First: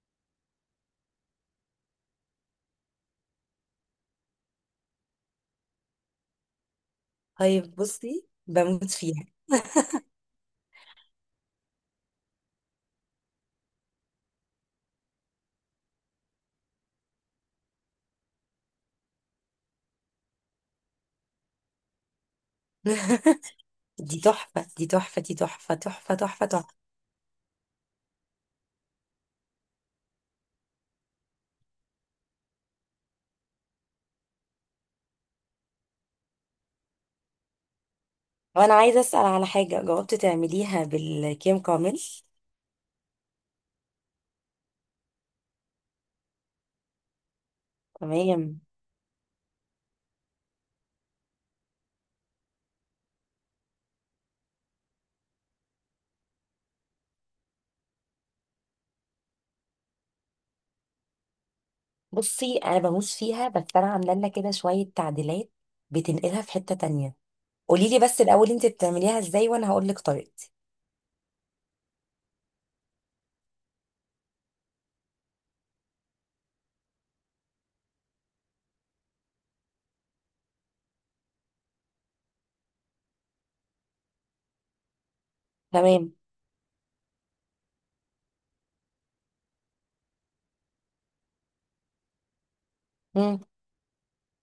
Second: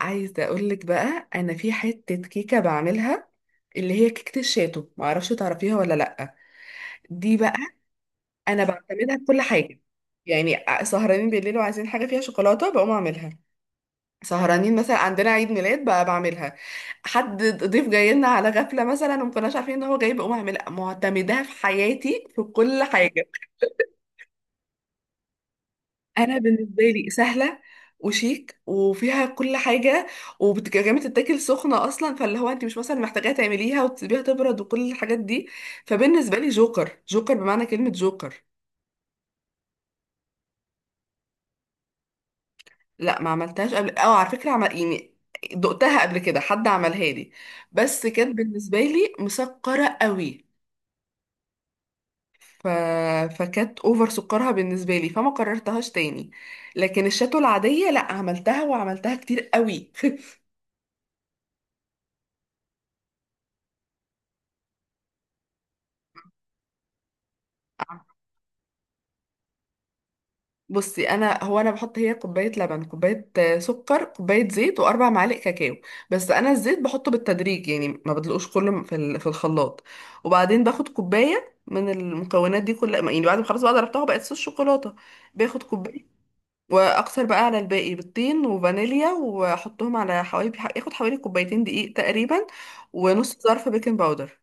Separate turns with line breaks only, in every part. عايزة أقولك بقى أنا في حتة كيكة بعملها، اللي هي كيكة الشاتو. معرفش تعرفيها ولا لأ. دي بقى
طيب بصي
أنا
بموت
بعتمدها في
فيها.
كل حاجة، يعني سهرانين بالليل وعايزين حاجة فيها شوكولاتة بقوم أعملها. سهرانين مثلا عندنا عيد ميلاد بقى بعملها. حد ضيف جاي لنا على غفلة مثلا ومكناش عارفين إن هو جاي بقوم أعملها، معتمداها في حياتي في كل حاجة.
دي تحفة، دي تحفة، دي تحفة، تحفة،
انا
تحفة، تحفة.
بالنسبه لي سهله وشيك وفيها كل حاجه. وكمان بتتاكل سخنه اصلا، فاللي هو انت مش مثلا محتاجاها تعمليها وتسيبيها تبرد وكل الحاجات دي. فبالنسبه لي جوكر، جوكر بمعنى كلمه جوكر.
وانا عايزة اسأل على حاجة، جاوبت تعمليها بالكيم كامل؟
لا، ما عملتهاش قبل، اه، على فكره عمل يعني دقتها قبل كده، حد عملها لي، بس كانت
تمام.
بالنسبه لي مسكره قوي. ف... فكانت اوفر سكرها بالنسبه لي فما قررتهاش تاني. لكن الشاتو العاديه لا، عملتها وعملتها كتير قوي.
بصي، انا بموت فيها، بس انا عاملة لنا كده شوية تعديلات، بتنقلها في حتة تانية. قولي لي بس الاول انت بتعمليها ازاي، وانا هقول لك طريقتي.
بصي، انا بحط هي كوبايه لبن، كوبايه سكر، كوبايه زيت، واربع معالق كاكاو. بس انا الزيت بحطه بالتدريج، يعني ما بدلقوش كله في الخلاط. وبعدين باخد كوبايه من المكونات دي كلها، يعني بعد ما خلاص بقى ضربتها بقت صوص شوكولاته، باخد كوبايه
تمام.
واكثر بقى على الباقي، بالطين وفانيليا، واحطهم على حوالي، ياخد حوالي كوبايتين دقيق تقريبا ونص
مم.
ظرف بيكنج باودر.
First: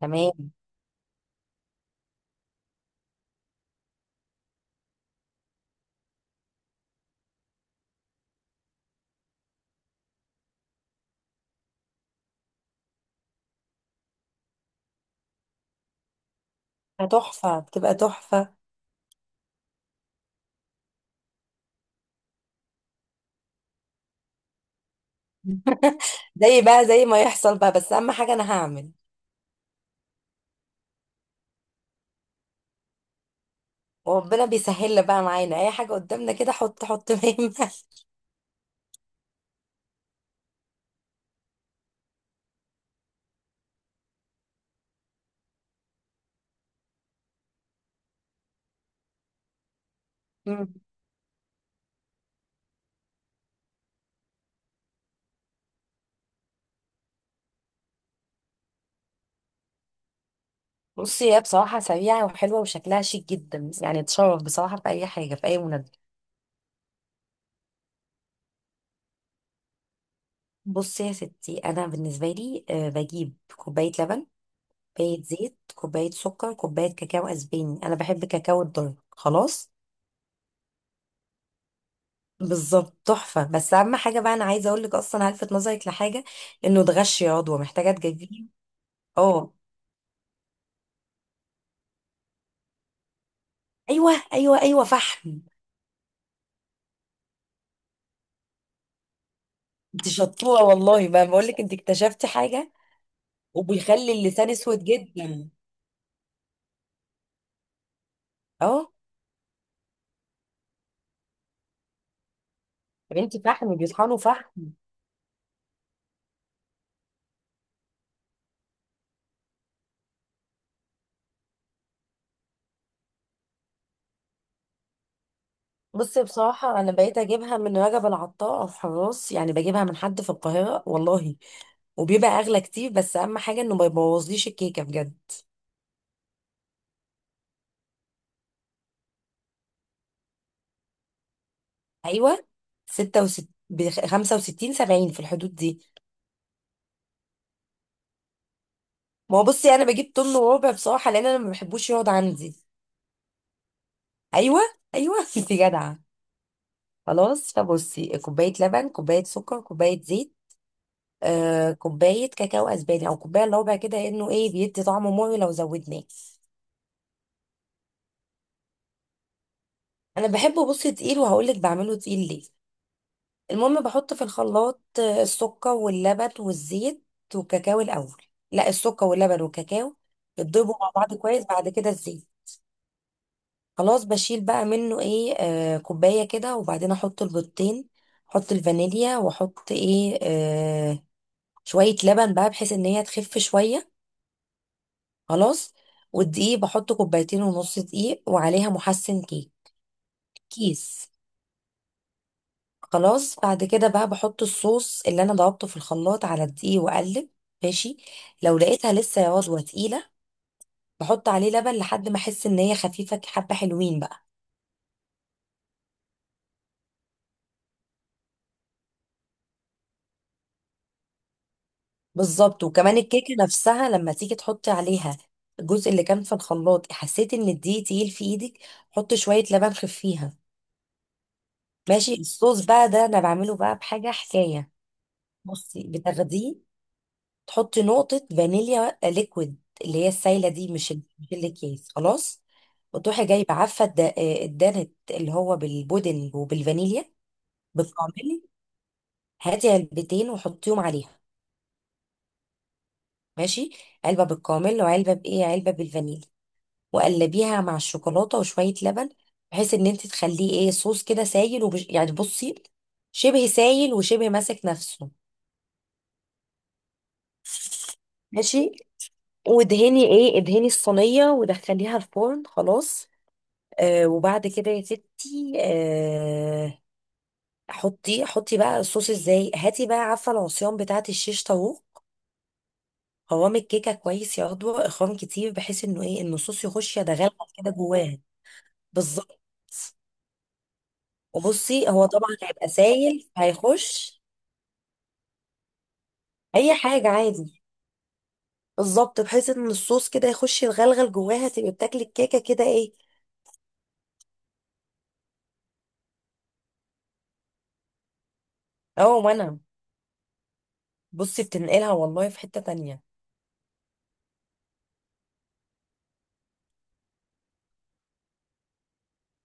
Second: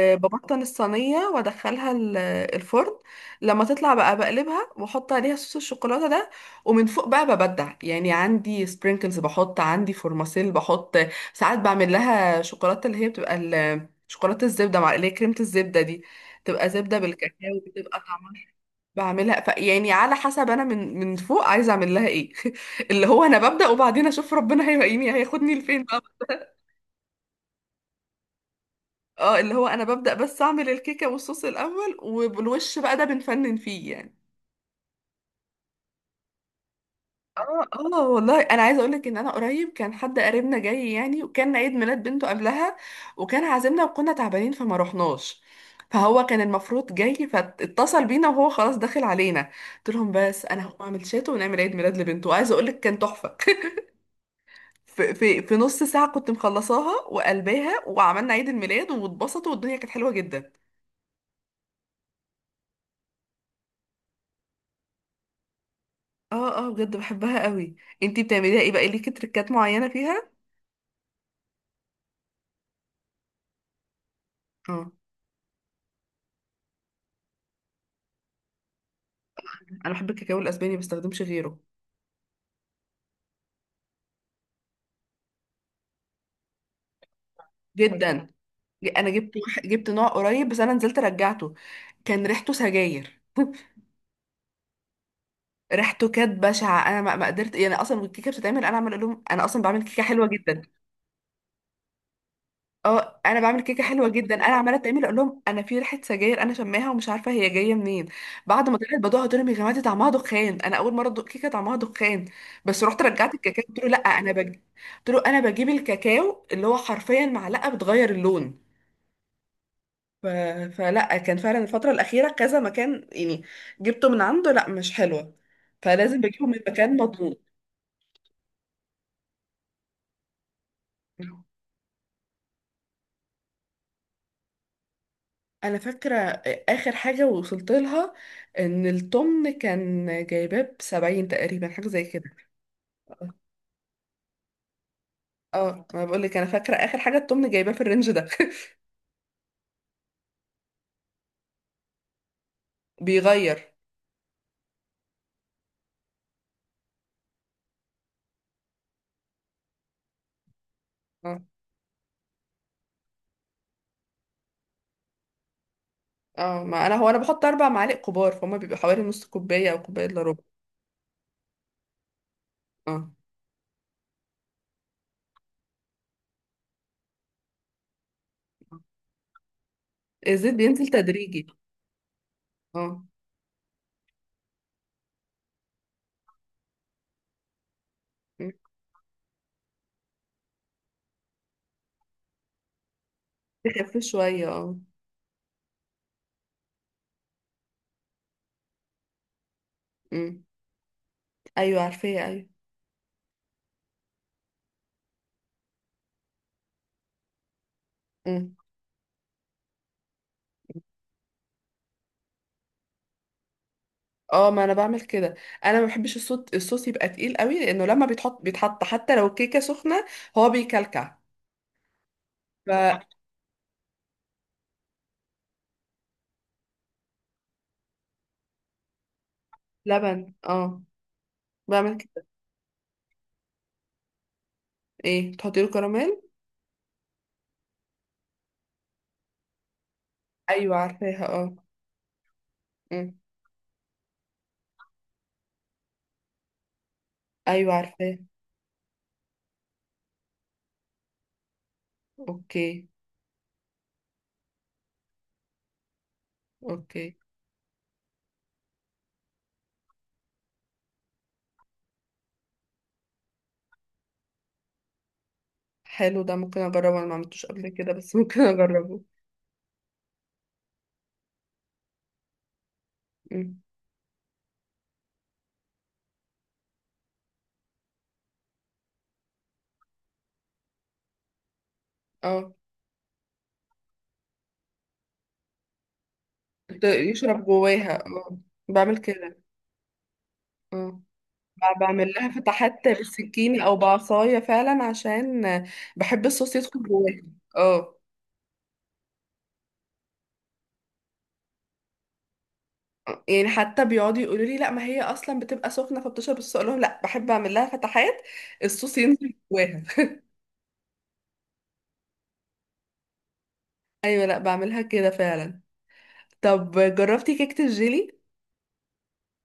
تمام.
الصينية وادخلها الفرن. لما تطلع بقى بقلبها واحط عليها صوص الشوكولاتة ده، ومن فوق بقى ببدع. يعني عندي سبرينكلز بحط، عندي فورماسيل بحط، ساعات بعمل لها شوكولاتة، اللي هي بتبقى شوكولاتة الزبدة، مع اللي هي كريمة الزبدة دي، بتبقى زبدة
بتبقى تحفة،
بالكاكاو،
بتبقى
بتبقى طعمها.
تحفة.
بعملها ف يعني على حسب انا من فوق عايزه اعمل لها ايه. اللي هو انا ببدأ وبعدين اشوف ربنا هيلاقيني هياخدني لفين بقى.
زي بقى زي ما يحصل بقى، بس اهم حاجة انا هعمل.
اه، اللي هو انا ببدأ بس اعمل الكيكة والصوص الاول، والوش بقى ده بنفنن فيه يعني.
وربنا بيسهل بقى معانا اي حاجة قدامنا كده، حط حط
اه.
مهمة.
اه والله انا عايزه اقول لك ان انا قريب كان حد قريبنا جاي يعني، وكان عيد ميلاد بنته قبلها، وكان عازمنا وكنا تعبانين فما رحناش. فهو كان المفروض جاي فاتصل بينا وهو خلاص داخل علينا، قلت لهم بس انا
مم.
هقوم اعمل شاتو ونعمل عيد ميلاد لبنته، وعايزه اقول لك كان تحفه. في نص ساعه كنت مخلصاها وقلباها وعملنا عيد الميلاد واتبسطوا والدنيا كانت حلوه جدا.
بصي، هي بصراحة سريعة وحلوة وشكلها شيك جدا، يعني تشرف بصراحة في أي حاجة، في أي مناسبة.
اه. اه، بجد بحبها قوي. انتي بتعمليها ايه بقى؟ ليكي تريكات معينه فيها؟
بصي يا ستي، أنا بالنسبة لي بجيب كوباية لبن،
اه،
كوباية زيت، كوباية سكر، كوباية كاكاو أسباني. أنا بحب كاكاو الدارك، خلاص.
انا بحب الكاكاو الاسباني، ما بستخدمش غيره.
بالظبط، تحفة. بس أهم حاجة بقى، أنا عايزة أقول لك أصلا هلفت نظرك لحاجة، إنه ده غش يا عضوة، محتاجة
جدا.
تجيبيه.
انا
أه،
جبت نوع قريب، بس انا نزلت رجعته، كان ريحته سجاير.
أيوه أيوه أيوه، فحم.
ريحته كانت بشعه، انا ما قدرت. يعني اصلا الكيكه بتتعمل، انا عمال اقول لهم انا اصلا بعمل كيكه
أنت
حلوه جدا.
شطورة والله، بقى بقول لك، أنت اكتشفتي حاجة.
اه، انا بعمل كيكه حلوه
وبيخلي
جدا، انا
اللسان
عماله
أسود
اتعمل اقول لهم
جدا.
انا في ريحه سجاير، انا شماها ومش عارفه هي جايه منين. بعد ما
أه.
طلعت بدوقها قلت لهم يا جماعه دي طعمها دخان، انا اول مره ادوق كيكه طعمها دخان. بس رحت
يا
رجعت
بنتي،
الكاكاو،
فحم،
قلت له لا
بيطحنوا
انا
فحم.
قلت له انا بجيب الكاكاو اللي هو حرفيا معلقه بتغير اللون. ف... فلا، كان فعلا الفتره الاخيره كذا مكان يعني جبته من عنده، لا، مش حلوه. فلازم
بصي،
بجيبه من
بصراحة أنا
مكان
بقيت
مضمون.
أجيبها من رجب العطار أو حراس، يعني بجيبها من حد في القاهرة والله، وبيبقى أغلى كتير، بس أهم حاجة إنه ما يبوظليش الكيكة بجد.
انا فاكره اخر حاجه وصلت لها ان الطمن كان جايباه ب 70 تقريبا، حاجه زي كده.
أيوة. ستة وست ب65، 70، في الحدود دي.
اه، ما بقول لك انا فاكره اخر حاجه الطمن جايباه في الرينج ده.
ما هو بصي، أنا بجيب طن وربع بصراحة، لأن أنا ما بحبوش يقعد عندي.
بيغير.
أيوة، أيوة. أنت جدعة. خلاص، فبصي، كوباية لبن، كوباية سكر، كوباية زيت،
اه.
كوباية كاكاو أسباني، أو كوباية إلا ربع كده، إنه إيه بيدي طعم مر لو زودناه.
اه، ما انا هو انا بحط اربع معالق كبار، فهم بيبقى حوالي نص كوبايه او كوبايه الا
انا
ربع.
بحبه بصي تقيل، وهقولك بعمله تقيل ليه.
اه.
المهم، بحط في الخلاط السكر واللبن والزيت والكاكاو الاول. لا، السكر واللبن والكاكاو،
الزيت
بتضربوا
بينزل
مع بعض كويس،
تدريجي.
بعد كده الزيت.
اه.
خلاص، بشيل بقى منه ايه كوبايه كده، وبعدين احط البيضتين،
م.
احط الفانيليا، واحط ايه شويه لبن بقى، بحيث ان هي تخف شويه،
بيخف شويه، اه.
خلاص. والدقيق بحط كوبايتين ونص دقيق، وعليها محسن كيك،
م.
كيس.
ايوه، عارفاه، ايوه.
خلاص، بعد كده بقى بحط الصوص اللي انا ضربته في الخلاط على الدقيق، واقلب. ماشي.
م.
لو لقيتها لسه يا عضوة تقيلة، بحط عليه لبن لحد ما احس ان هي خفيفة حبة، حلوين بقى.
اه، ما انا بعمل كده. انا ما بحبش الصوت، الصوص يبقى تقيل قوي، لانه لما بيتحط بيتحط حتى لو الكيكه سخنه هو بيكلكع.
بالظبط، وكمان الكيكة نفسها لما تيجي تحطي عليها، الجزء اللي كان في الخلاط، حسيت ان الدقيق تقيل في ايدك، حط شوية لبن خفيها.
فلبن، اه، بعمل
ماشي.
كده.
الصوص بقى ده انا بعمله بقى بحاجة حكاية.
ايه، تحطي له
بصي،
كراميل؟
بتاخديه، تحطي نقطة فانيليا ليكويد، اللي هي السايلة دي،
ايوه
مش ال-
عارفاها،
مش
اه.
الأكياس، خلاص.
أمم.
وتروحي جايبة عفة الدانت اللي هو بالبودنج وبالفانيليا
ايوه عارفاها.
بالكامل. هاتي علبتين وحطيهم عليها.
اوكي.
ماشي. علبة بالكامل، وعلبة بإيه، علبة بالفانيليا.
اوكي.
وقلبيها مع الشوكولاتة وشوية لبن، بحيث ان انت تخليه ايه صوص كده سايل، ومش يعني بصي، شبه سايل وشبه ماسك نفسه.
حلو، ده ممكن اجربه، انا ما عملتوش قبل كده، بس ممكن
ماشي.
اجربه.
وادهني ايه ادهني الصينية، ودخليها الفرن، خلاص.
أمم.
وبعد كده يا ستي، حطي حطي بقى الصوص ازاي، هاتي بقى عارفه العصيان بتاعه الشيش طاووق،
اه.
قوام الكيكه كويس يا عضوة اخوان كتير، بحيث انه ايه ان الصوص يخش يتغلغل
يشرب
كده
جواها،
جواها.
اه، بعمل كده.
بالظبط،
اه.
وبصي هو
بعمل لها
طبعا هيبقى
فتحات
سايل،
بالسكينه او
هيخش.
بعصايه فعلا عشان بحب الصوص
اي
يدخل
حاجه
جواها.
عادي.
اه.
بالظبط، بحيث ان الصوص كده يخش يتغلغل جواها، تبقى بتاكلي الكيكه كده ايه.
يعني حتى بيقعدوا يقولوا لي لا ما هي اصلا بتبقى سخنه فبتشرب الصوص، اقول لهم لا، بحب اعمل لها فتحات، الصوص
اه.
ينزل
وانا
جواها.
بصي، بتنقلها والله في حته تانية.
ايوه، لا بعملها كده فعلا. طب، جربتي كيكه الجيلي؟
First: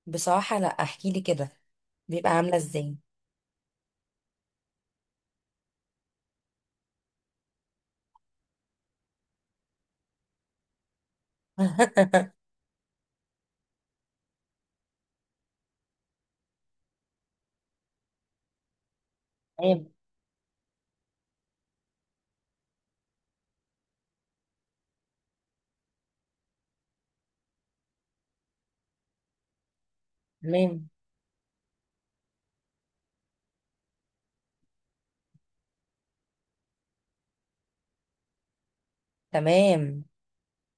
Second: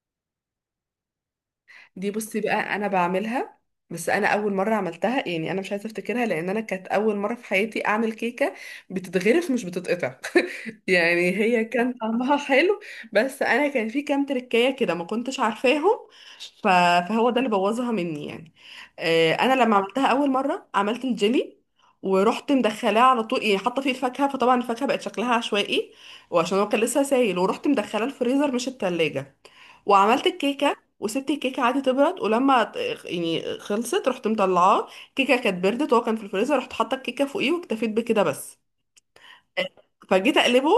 بصراحه لا، احكي لي كده.
دي
بيبقى
بصي
عامله
بقى انا
ازاي؟
بعملها. بس انا اول مره عملتها، يعني انا مش عايزه افتكرها لان انا كانت اول مره في حياتي اعمل كيكه، بتتغرف مش بتتقطع. يعني هي كان طعمها حلو، بس انا كان في كام تركايه كده ما كنتش عارفاهم. ف- فهو ده اللي بوظها مني يعني. انا لما
تمام،
عملتها اول مره عملت الجيلي ورحت مدخلاه على طول، يعني حاطه فيه الفاكهه، فطبعا الفاكهه بقت شكلها عشوائي، وعشان هو كان لسه سايل ورحت مدخلاه الفريزر مش التلاجة. وعملت الكيكه
تمام،
وسبت الكيكه عادي تبرد. ولما يعني خلصت رحت مطلعاه، الكيكه كانت بردت وهو كان في الفريزر، رحت حاطه الكيكه فوقيه واكتفيت بكده بس.
تمام.
فجيت اقلبه،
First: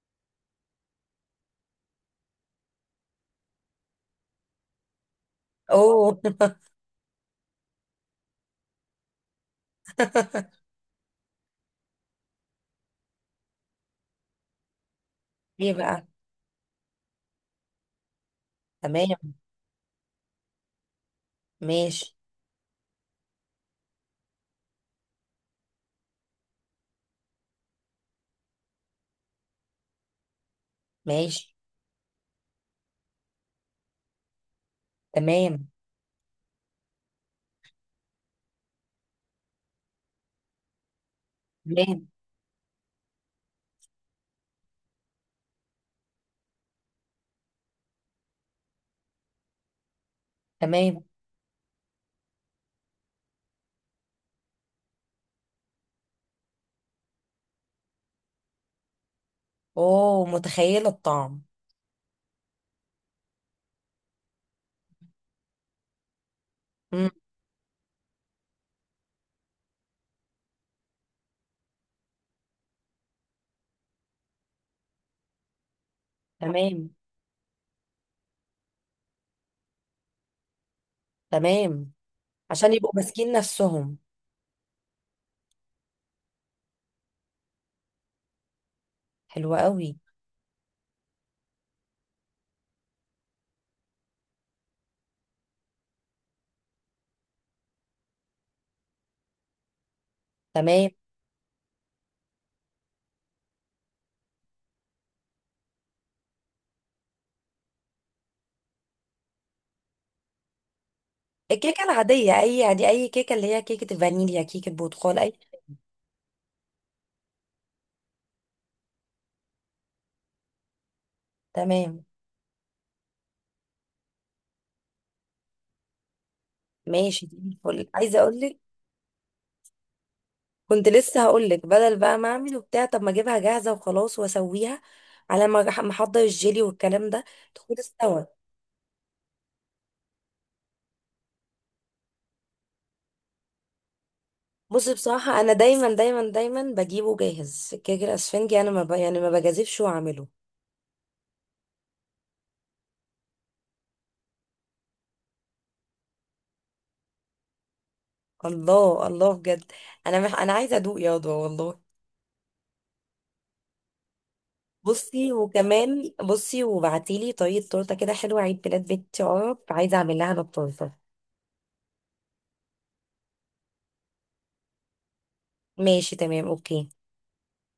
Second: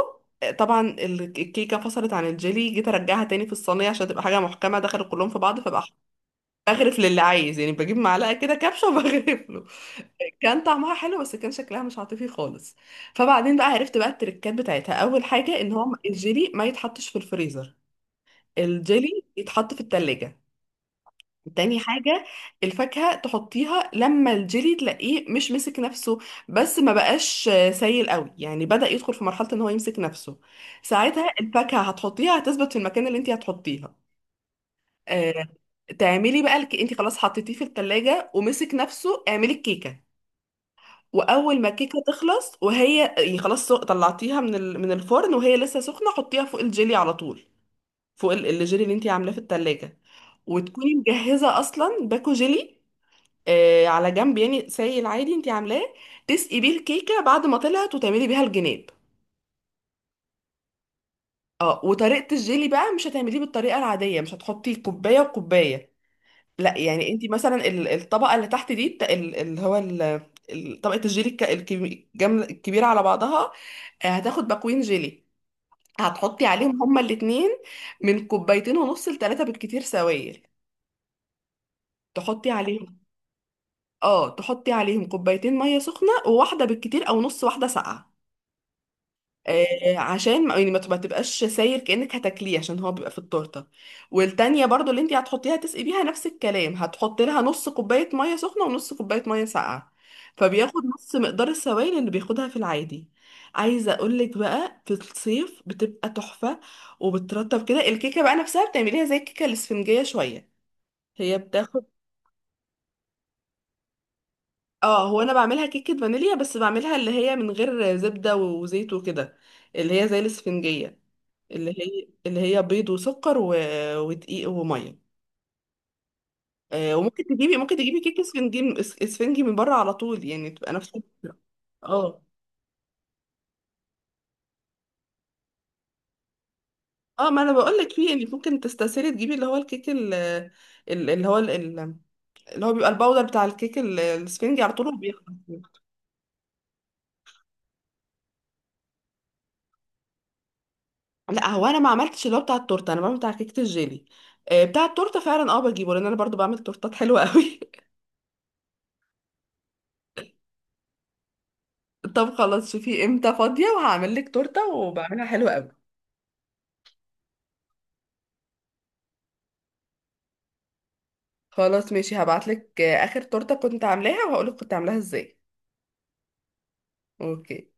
طبعا الكيكه فصلت عن الجيلي، جيت ارجعها تاني في الصينيه عشان تبقى حاجه محكمه، دخلوا كلهم في بعض. فبقى
اوه.
بغرف للي عايز يعني، بجيب معلقه كده كبشه وبغرف له. كان طعمها حلو بس كان شكلها مش عاطفي خالص. فبعدين بقى عرفت بقى التركات بتاعتها. اول حاجه ان
ايه
هو
بقى؟
الجيلي ما يتحطش في الفريزر،
تمام.
الجيلي يتحط في التلاجة. تاني
ماشي،
حاجة، الفاكهة تحطيها لما الجيلي تلاقيه مش مسك نفسه، بس ما بقاش سايل قوي، يعني بدأ يدخل في مرحلة ان هو يمسك نفسه. ساعتها
ماشي.
الفاكهة هتحطيها هتثبت في المكان اللي انت هتحطيها. آه،
تمام،
تعملي بقى انت خلاص حطيتيه في التلاجة ومسك نفسه، اعملي الكيكة. واول ما الكيكة
تمام،
تخلص وهي يعني خلاص طلعتيها من الفرن، وهي لسه سخنة حطيها فوق الجيلي على طول، فوق الجيلي اللي انت عاملاه في التلاجة. وتكوني
تمام.
مجهزة اصلا باكو جيلي، آه على جنب يعني سايل، العادي انت عاملاه، تسقي بيه الكيكه بعد ما طلعت، وتعملي بيها الجناب.
اوه، متخيلة الطعم.
اه. وطريقه الجيلي بقى مش هتعمليه بالطريقه العاديه، مش هتحطي كوبايه وكوبايه. لا، يعني
مم.
انت مثلا الطبقه اللي تحت دي اللي هو طبقه الجيلي الكبيره على بعضها. هتاخد باكوين جيلي، هتحطي عليهم
تمام،
هما الاتنين من كوبايتين ونص لتلاته بالكتير سوائل.
تمام،
تحطي
عشان يبقوا
عليهم،
ماسكين نفسهم.
اه، تحطي عليهم كوبايتين ميه سخنه وواحده بالكتير، او نص واحده ساقعه.
حلوة قوي.
عشان ما يعني ما تبقاش ساير كأنك هتاكليه عشان هو بيبقى في التورته. والتانية برضو اللي انت هتحطيها تسقي بيها، نفس الكلام، هتحطي لها نص كوباية مية سخنة ونص كوباية مية ساقعة، فبياخد
تمام.
نص مقدار السوائل اللي بياخدها في العادي. عايزة اقولك بقى في الصيف بتبقى تحفة، وبترطب كده الكيكة بقى نفسها، بتعمليها زي الكيكة الاسفنجية شوية، هي
الكيكة
بتاخد.
العادية اي عادي، اي كيكة، اللي هي كيكة الفانيليا، كيكة
اه،
برتقال،
هو انا
اي.
بعملها كيكة فانيليا، بس بعملها اللي هي من غير زبدة وزيت وكده، اللي هي زي الاسفنجية، اللي
تمام.
هي اللي هي بيض وسكر ودقيق وميه. وممكن
ماشي، دي
تجيبي ممكن
الفل
تجيبي كيك
عايزة اقول لك،
اسفنجي اسفنجي من بره على طول، يعني تبقى
كنت
نفس
لسه
الفكرة.
هقولك بدل بقى
اه.
ما اعمل وبتاع، طب ما اجيبها جاهزه وخلاص واسويها، على ما ما احضر الجيلي والكلام ده،
اه، ما انا بقول
تكون
لك فيه، يعني
استوى.
ممكن تستسهلي تجيبي اللي هو الكيك اللي هو اللي هو بيبقى الباودر بتاع الكيك الاسفنجي على طول
بصي، بصراحه انا
وبيخلص.
دايما دايما دايما بجيبه جاهز الكيك الاسفنجي، انا ما ب... يعني ما بجازفش واعمله.
لا، هو انا ما عملتش اللي هو بتاع التورته، انا بعمل بتاع كيكه الجيلي. بتاع التورته فعلا اه بجيبه، لان انا برضو بعمل تورتات حلوه قوي.
الله الله، بجد، انا انا عايزه ادوق يا رضوى والله.
طب خلاص، شوفي امتى فاضيه وهعمل لك تورته وبعملها
بصي،
حلوه قوي.
وكمان بصي، وبعتيلي طريقه تورته كده حلوه، عيد ميلاد بنتي عرب، عايزه اعمل لها انا التورته.
خلاص ماشي، هبعتلك اخر تورته كنت عاملاها وهقولك كنت عاملاها ازاي.
ماشي، تمام، اوكي.
اوكي.